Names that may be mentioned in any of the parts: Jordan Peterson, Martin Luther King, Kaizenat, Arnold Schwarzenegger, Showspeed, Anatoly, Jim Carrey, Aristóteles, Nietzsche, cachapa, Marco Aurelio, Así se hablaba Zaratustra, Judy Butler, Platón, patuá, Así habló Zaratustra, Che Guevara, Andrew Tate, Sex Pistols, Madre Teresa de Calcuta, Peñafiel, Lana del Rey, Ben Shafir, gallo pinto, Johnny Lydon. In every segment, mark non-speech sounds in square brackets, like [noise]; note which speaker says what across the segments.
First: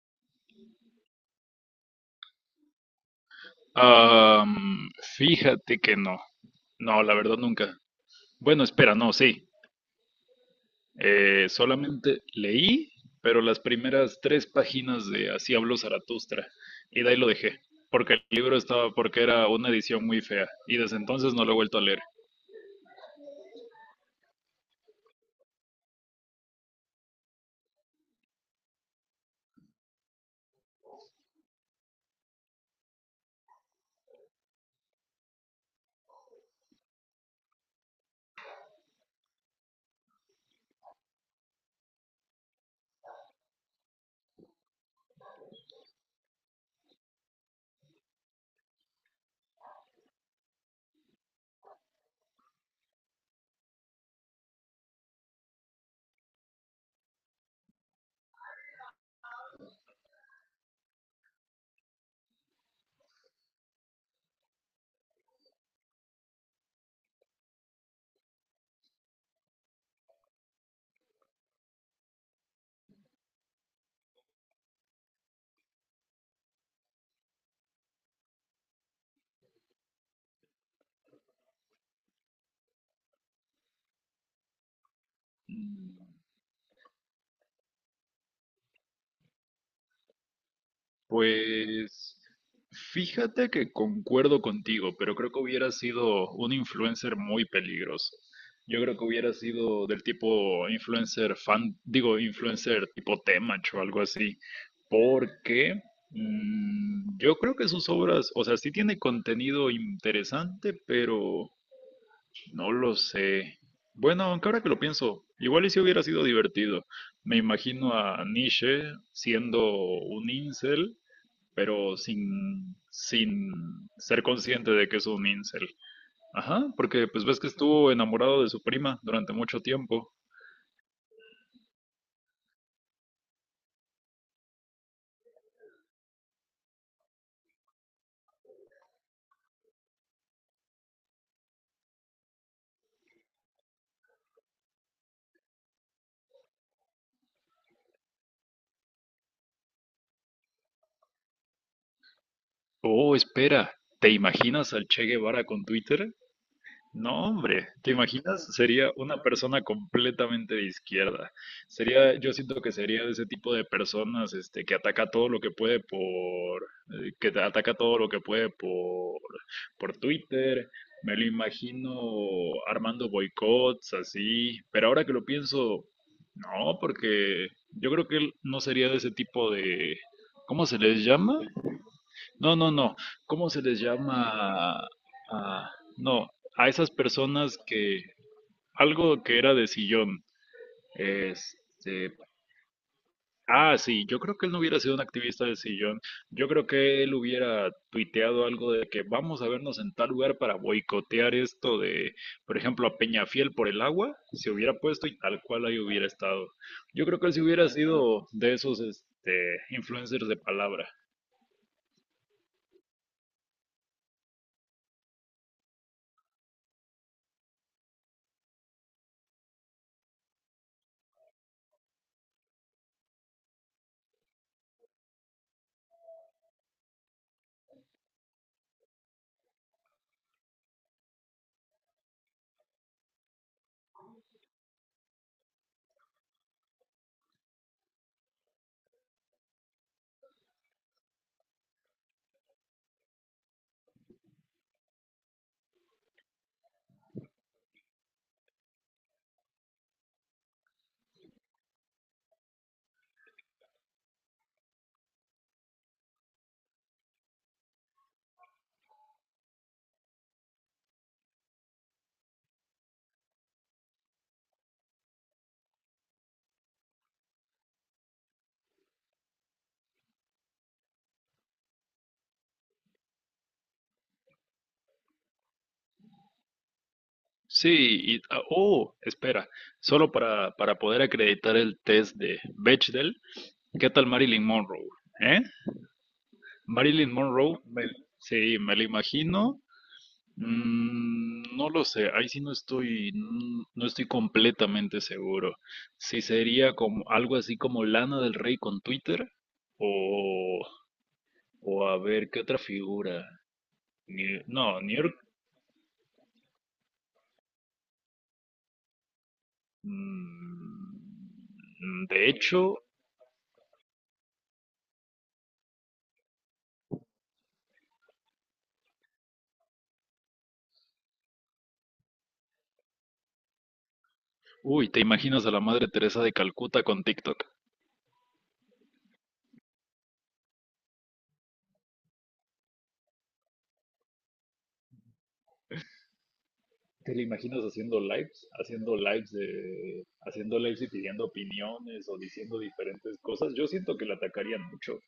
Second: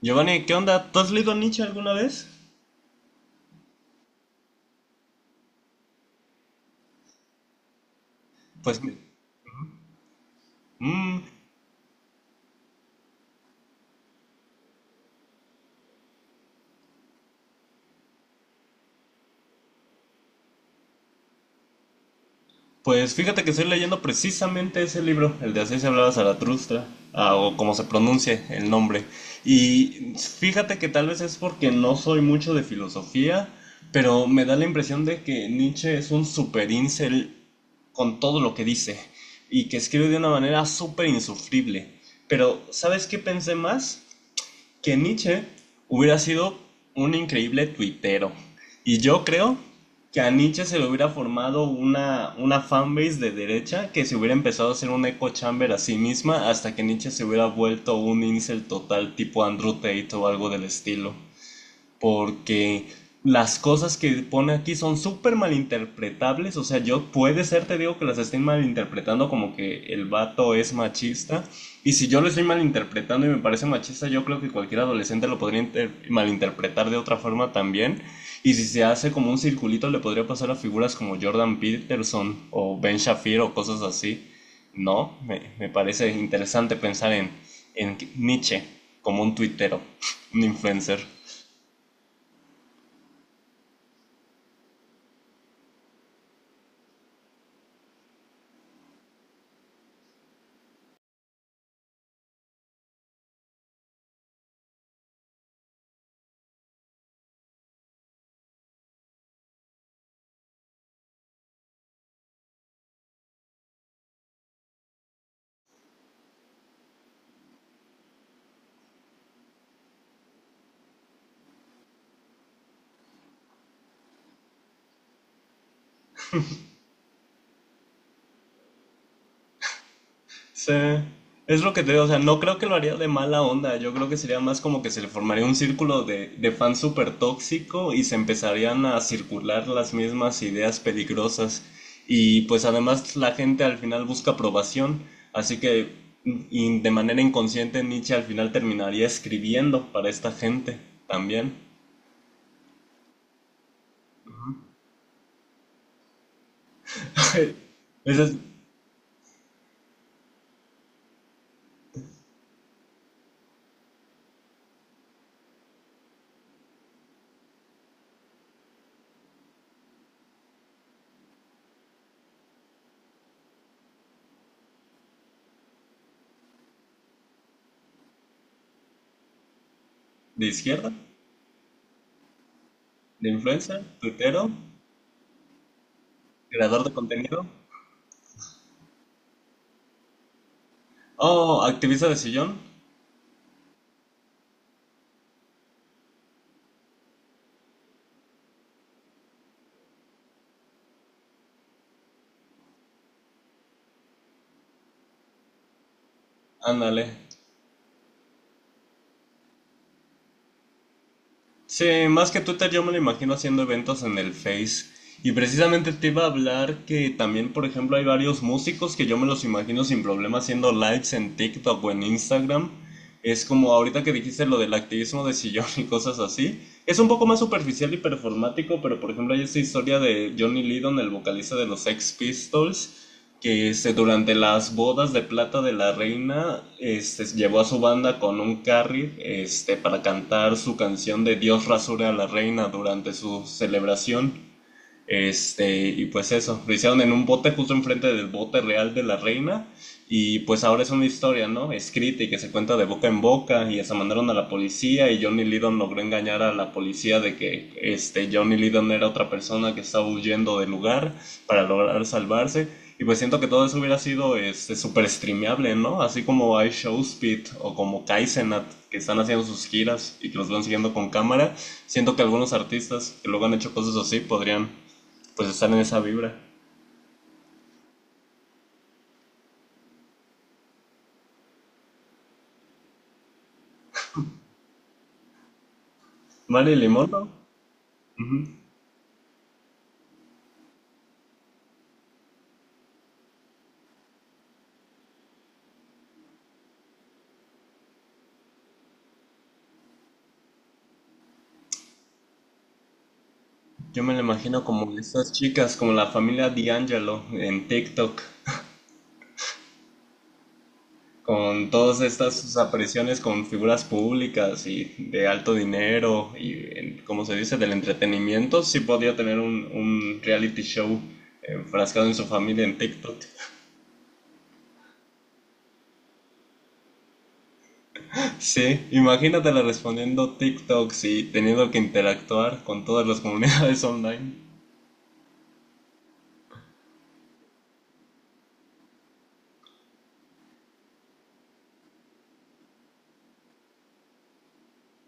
Speaker 1: Giovanni, ¿qué onda? ¿Tú has leído Nietzsche alguna vez?
Speaker 2: Am, Fíjate que no. No, la verdad nunca. Bueno,
Speaker 1: Pues,
Speaker 2: espera, no, sí.
Speaker 1: mm,
Speaker 2: Solamente leí, pero las primeras tres páginas de Así habló Zaratustra. Y de ahí lo dejé. Porque el libro estaba, porque era una edición muy fea. Y desde entonces no lo he vuelto a leer.
Speaker 1: pues fíjate que estoy leyendo precisamente ese libro, el de Así se hablaba Zaratustra, o como se pronuncie el nombre. Y fíjate que tal vez es porque no soy mucho de filosofía, pero me da la impresión de que Nietzsche es un super incel con todo lo que dice y que escribe de una manera súper insufrible. Pero, ¿sabes qué pensé más? Que Nietzsche hubiera sido un increíble tuitero. Y yo creo que a Nietzsche se le hubiera formado una fanbase de derecha que se hubiera empezado a hacer un echo chamber a sí misma hasta que Nietzsche se hubiera vuelto un incel total tipo Andrew Tate o algo del estilo, porque las cosas que pone aquí son súper malinterpretables. O sea, yo puede ser, te digo, que las estén malinterpretando como que el vato es machista, y si yo lo estoy malinterpretando y me parece machista, yo creo que cualquier adolescente lo podría malinterpretar de otra forma también, y si se hace como un circulito le podría pasar a figuras como Jordan Peterson o Ben Shafir o cosas así, ¿no? Me parece interesante pensar en Nietzsche como un tuitero, [laughs] un influencer.
Speaker 2: Pues fíjate que concuerdo contigo, pero creo que hubiera sido un influencer muy peligroso. Yo creo que hubiera sido del tipo influencer fan, digo, influencer tipo Temach o algo así, porque yo creo que sus obras, o sea, sí tiene contenido interesante, pero no lo sé. Bueno, aunque ahora que lo pienso, igual y si hubiera sido divertido. Me imagino a Nietzsche siendo un incel pero sin ser consciente de que es un incel. Ajá, porque pues ves que estuvo enamorado de su prima durante mucho tiempo.
Speaker 1: Sí, es lo que te digo, o sea, no creo que lo haría de mala onda. Yo creo que sería más como que se le formaría un círculo de fans súper tóxico y se empezarían a circular las mismas ideas peligrosas, y pues además la gente al final busca aprobación, así que y de manera inconsciente Nietzsche al final terminaría escribiendo para esta gente también.
Speaker 2: Oh, espera, ¿te imaginas al Che Guevara con Twitter? No, hombre, ¿te
Speaker 1: [laughs] ¿Ese es
Speaker 2: imaginas? Sería una persona completamente de izquierda. Sería, yo siento que sería de ese tipo de personas, este, que ataca todo lo que puede por, que te ataca todo lo que puede por Twitter. Me lo imagino armando boicots así. Pero ahora que lo pienso, no, porque yo creo que él no sería de ese tipo de,
Speaker 1: de
Speaker 2: ¿cómo se
Speaker 1: izquierda?
Speaker 2: les llama? No, no, no.
Speaker 1: ¿De
Speaker 2: ¿Cómo se les
Speaker 1: influencer?
Speaker 2: llama?
Speaker 1: ¿Tuitero?
Speaker 2: a- no, a
Speaker 1: ¿Creador de
Speaker 2: esas
Speaker 1: contenido?
Speaker 2: personas que algo que era de sillón.
Speaker 1: Oh, activista de
Speaker 2: Este,
Speaker 1: sillón.
Speaker 2: sí, yo creo que él no hubiera sido un activista de sillón. Yo creo que él hubiera tuiteado algo de que vamos a vernos en tal lugar para boicotear esto de, por ejemplo, a Peñafiel por el agua, se hubiera puesto y tal cual ahí hubiera estado.
Speaker 1: Ándale.
Speaker 2: Yo creo que él sí hubiera sido de esos, este, influencers de palabra.
Speaker 1: Sí, más que Twitter yo me lo imagino haciendo eventos en el Face. Y precisamente te iba a hablar que también, por ejemplo, hay varios músicos que yo me los imagino sin problema haciendo lives en TikTok o en Instagram. Es como ahorita que dijiste lo del activismo de sillón y cosas así. Es un poco más superficial y performático, pero por ejemplo hay esta historia de Johnny Lydon, el vocalista de los Sex Pistols, que este, durante las bodas de plata de la reina este, llevó a su banda con un carry este, para cantar su canción de Dios rasure a la reina durante su celebración. Este, y pues eso, lo hicieron en un bote justo enfrente del bote real de la reina. Y pues ahora es una historia, ¿no? Escrita y que se cuenta de boca en boca. Y hasta mandaron a la policía. Y Johnny Lydon logró engañar a la policía de que este, Johnny Lydon era otra persona que estaba huyendo del lugar para lograr salvarse. Y pues siento que todo eso hubiera sido este, súper streameable, ¿no? Así como hay Showspeed o como Kaizenat que están haciendo sus giras y que los van siguiendo con cámara. Siento que algunos artistas que luego han hecho cosas así podrían pues estar en esa vibra.
Speaker 2: Sí, y, oh, espera, solo para poder acreditar el test de Bechdel, ¿qué tal Marilyn Monroe? ¿Eh?
Speaker 1: Vale, limón.
Speaker 2: Marilyn
Speaker 1: ¿No?
Speaker 2: Monroe, me-
Speaker 1: Ujú.
Speaker 2: sí, me la imagino. Mm, no lo sé, ahí sí no estoy, no estoy completamente seguro. Si sería como algo así como Lana del Rey con Twitter, o, o a ver, ¿qué otra figura?
Speaker 1: Yo me lo imagino
Speaker 2: No, New
Speaker 1: como
Speaker 2: York.
Speaker 1: estas chicas, como la familia D'Angelo en TikTok, con todas
Speaker 2: De
Speaker 1: estas sus
Speaker 2: hecho,
Speaker 1: apariciones con figuras públicas y de alto dinero y, como se dice, del entretenimiento. Sí podía tener un reality show enfrascado en su familia en TikTok. [laughs]
Speaker 2: uy, ¿te imaginas a la Madre Teresa de Calcuta con TikTok?
Speaker 1: Sí, imagínatela respondiendo TikToks y teniendo que interactuar con todas las comunidades [laughs] online.
Speaker 2: ¿Te la imaginas haciendo lives? Haciendo lives de, haciendo lives y pidiendo opiniones o diciendo diferentes cosas. Yo siento que la atacarían mucho.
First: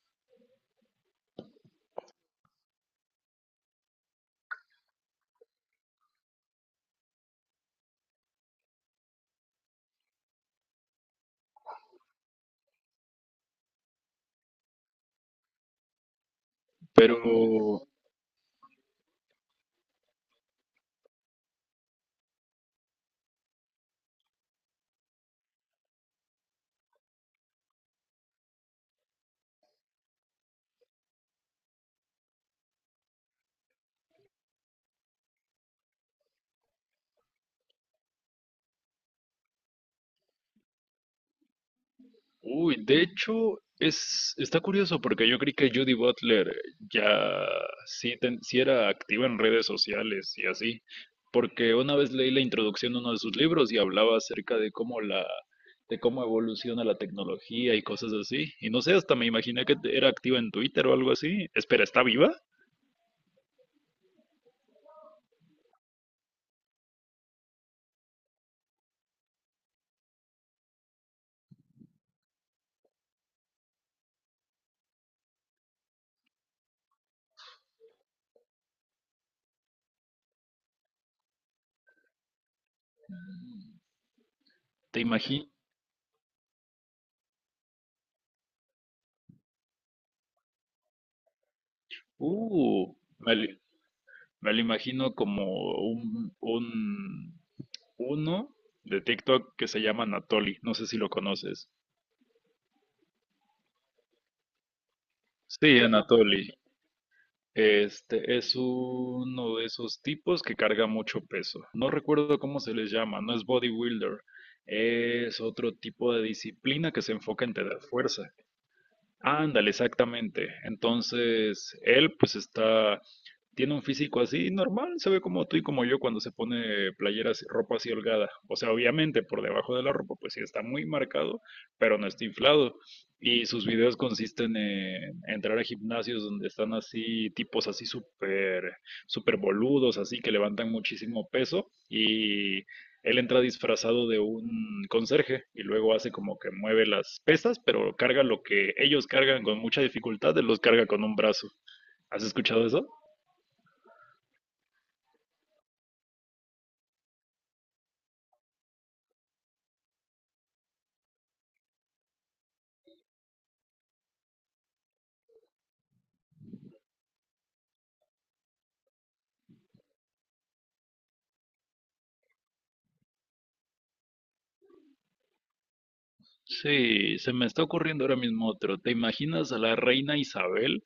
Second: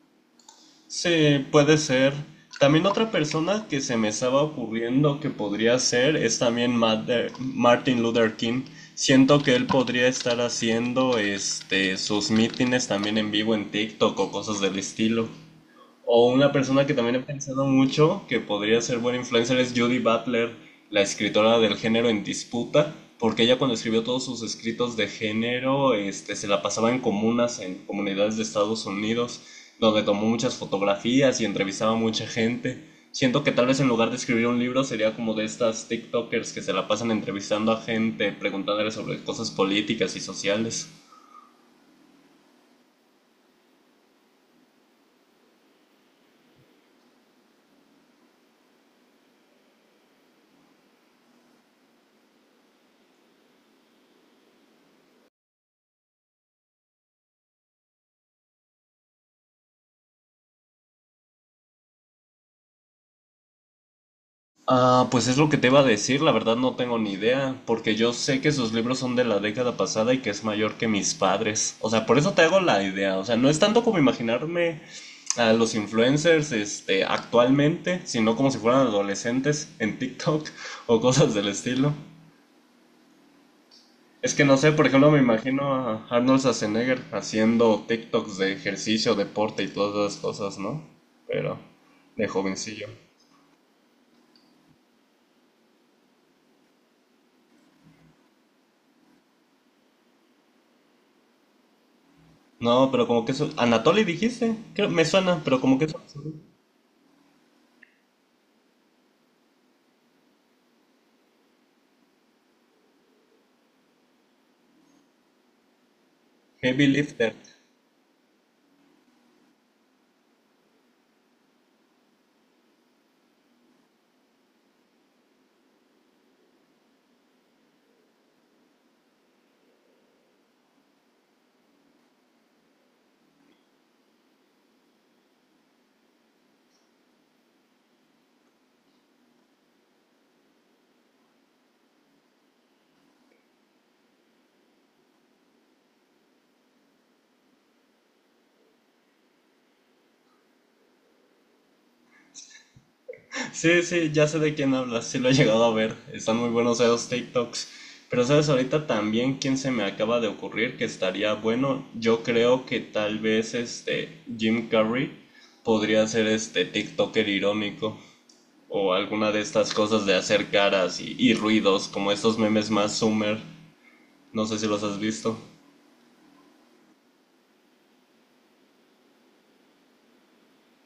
Speaker 1: Sí, puede ser. También otra persona que se me estaba ocurriendo que podría ser es también Martin Luther King. Siento que él podría estar haciendo este sus mítines también en vivo en TikTok o cosas del estilo. O una persona que también he
Speaker 2: Pero
Speaker 1: pensado mucho que podría ser buena influencer es Judy Butler, la escritora del género en disputa, porque ella cuando escribió todos sus escritos de género, este, se la pasaba en comunas, en comunidades de Estados Unidos, donde tomó muchas fotografías y entrevistaba a mucha gente. Siento que tal vez en lugar de escribir un libro sería como de estas TikTokers que se la pasan entrevistando a gente, preguntándole sobre cosas políticas y sociales.
Speaker 2: uy, de hecho, es, está curioso porque yo creí que Judy Butler ya sí, sí era activa en redes sociales y así, porque una vez leí la introducción de uno de sus libros y hablaba acerca de cómo la, de cómo evoluciona la tecnología y cosas así. Y no sé, hasta me imaginé que era activa en Twitter o algo así. Espera, ¿está viva?
Speaker 1: Ah, pues es lo que te iba a decir, la verdad no tengo ni idea, porque yo sé que sus libros son de la década pasada y que es mayor que mis padres. O sea, por eso te hago la idea. O sea, no es tanto como imaginarme a los influencers, este, actualmente, sino como si fueran adolescentes en TikTok [laughs] o cosas del estilo. Es que no sé, por
Speaker 2: ¿Te
Speaker 1: ejemplo, me
Speaker 2: imagino?
Speaker 1: imagino a Arnold Schwarzenegger haciendo TikToks de ejercicio, deporte y todas esas cosas, ¿no? Pero de jovencillo.
Speaker 2: Uh, me, li- Me lo imagino como un uno de TikTok que se llama Anatoly. No sé si lo conoces.
Speaker 1: No, pero como que eso. Anatoly dijiste. Creo, me suena, pero como
Speaker 2: Sí,
Speaker 1: que eso.
Speaker 2: Anatoly. Este es uno de esos tipos que carga mucho peso. No recuerdo cómo se les llama, no es bodybuilder. Es otro tipo de
Speaker 1: Heavy
Speaker 2: disciplina que se
Speaker 1: Lifter.
Speaker 2: enfoca en tener fuerza. Ándale, exactamente. Entonces, él pues está, tiene un físico así normal, se ve como tú y como yo cuando se pone playeras, ropa así holgada. O sea, obviamente por debajo de la ropa pues sí está muy marcado, pero no está inflado. Y sus videos consisten en entrar a gimnasios donde están así tipos así súper, súper boludos, así que levantan muchísimo peso y él entra disfrazado de un conserje y luego hace como que mueve las pesas, pero carga lo que ellos cargan con mucha dificultad, él los carga con un brazo. ¿Has escuchado eso?
Speaker 1: Sí, sí, ya sé de quién hablas. Sí, lo he llegado a ver. Están muy buenos esos TikToks. Pero sabes, ahorita también quién se me acaba de ocurrir que estaría bueno. Yo creo que tal vez este Jim Carrey podría ser este TikToker irónico. O alguna de estas cosas de hacer caras y ruidos, como estos memes más Summer. No sé si los has visto.
Speaker 2: Sí, se me está ocurriendo ahora mismo otro. ¿Te imaginas a la reina Isabel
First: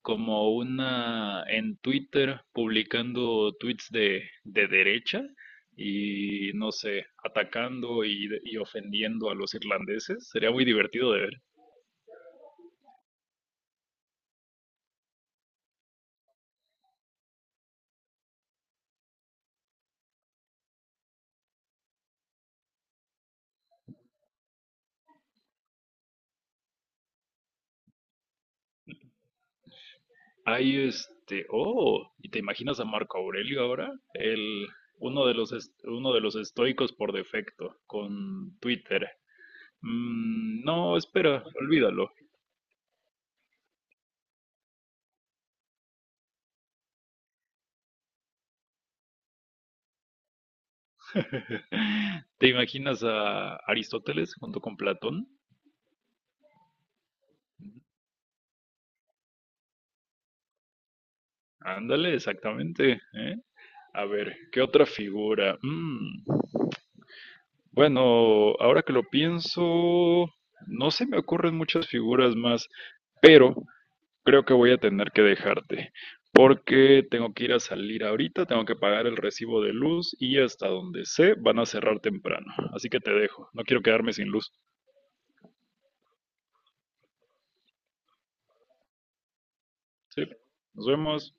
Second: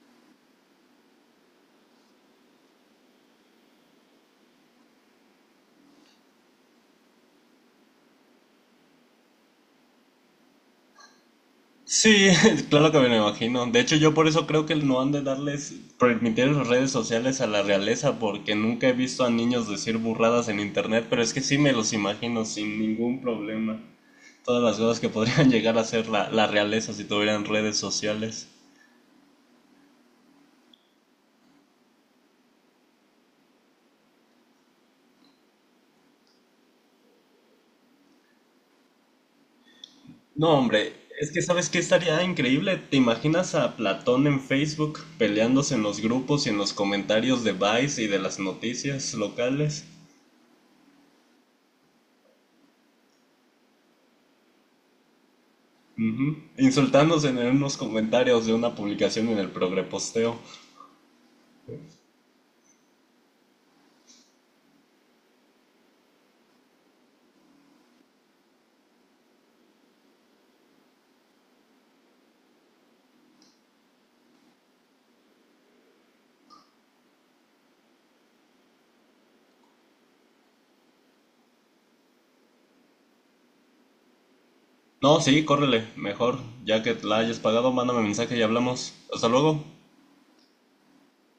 Speaker 2: como una en Twitter publicando tweets de derecha y no sé, atacando y ofendiendo a los irlandeses? Sería muy divertido de ver.
Speaker 1: Sí, [laughs] claro que me lo imagino. De hecho, yo por eso creo que no han de darles, permitir las redes sociales a la realeza, porque nunca he visto a niños decir burradas en internet, pero es que sí me los imagino sin ningún problema. Todas las cosas que podrían [laughs] llegar a ser la realeza si tuvieran redes sociales.
Speaker 2: Hay este, oh, ¿y te imaginas a Marco Aurelio ahora? El, uno de los, uno de los estoicos por defecto, con Twitter.
Speaker 1: No,
Speaker 2: Mm,
Speaker 1: hombre,
Speaker 2: no,
Speaker 1: es que
Speaker 2: espera,
Speaker 1: sabes qué
Speaker 2: olvídalo.
Speaker 1: estaría increíble. ¿Te imaginas a Platón en Facebook peleándose en los grupos y en los comentarios de Vice y de las noticias locales?
Speaker 2: [laughs] ¿Te imaginas a Aristóteles junto con Platón?
Speaker 1: Ujú. Insultándose en unos comentarios de una publicación en el progreposteo.
Speaker 2: Ándale, exactamente, ¿eh? A ver, ¿qué otra figura? Mm, bueno, ahora que lo pienso, no se me ocurren muchas figuras más, pero creo que voy a tener que dejarte, porque tengo que ir a salir ahorita, tengo que pagar el recibo de luz y hasta donde sé van a cerrar temprano. Así que te dejo, no quiero quedarme sin luz.
Speaker 1: No, sí, córrele, mejor. Ya que la hayas pagado, mándame mensaje y hablamos. Hasta luego.
Speaker 2: Sí, nos vemos.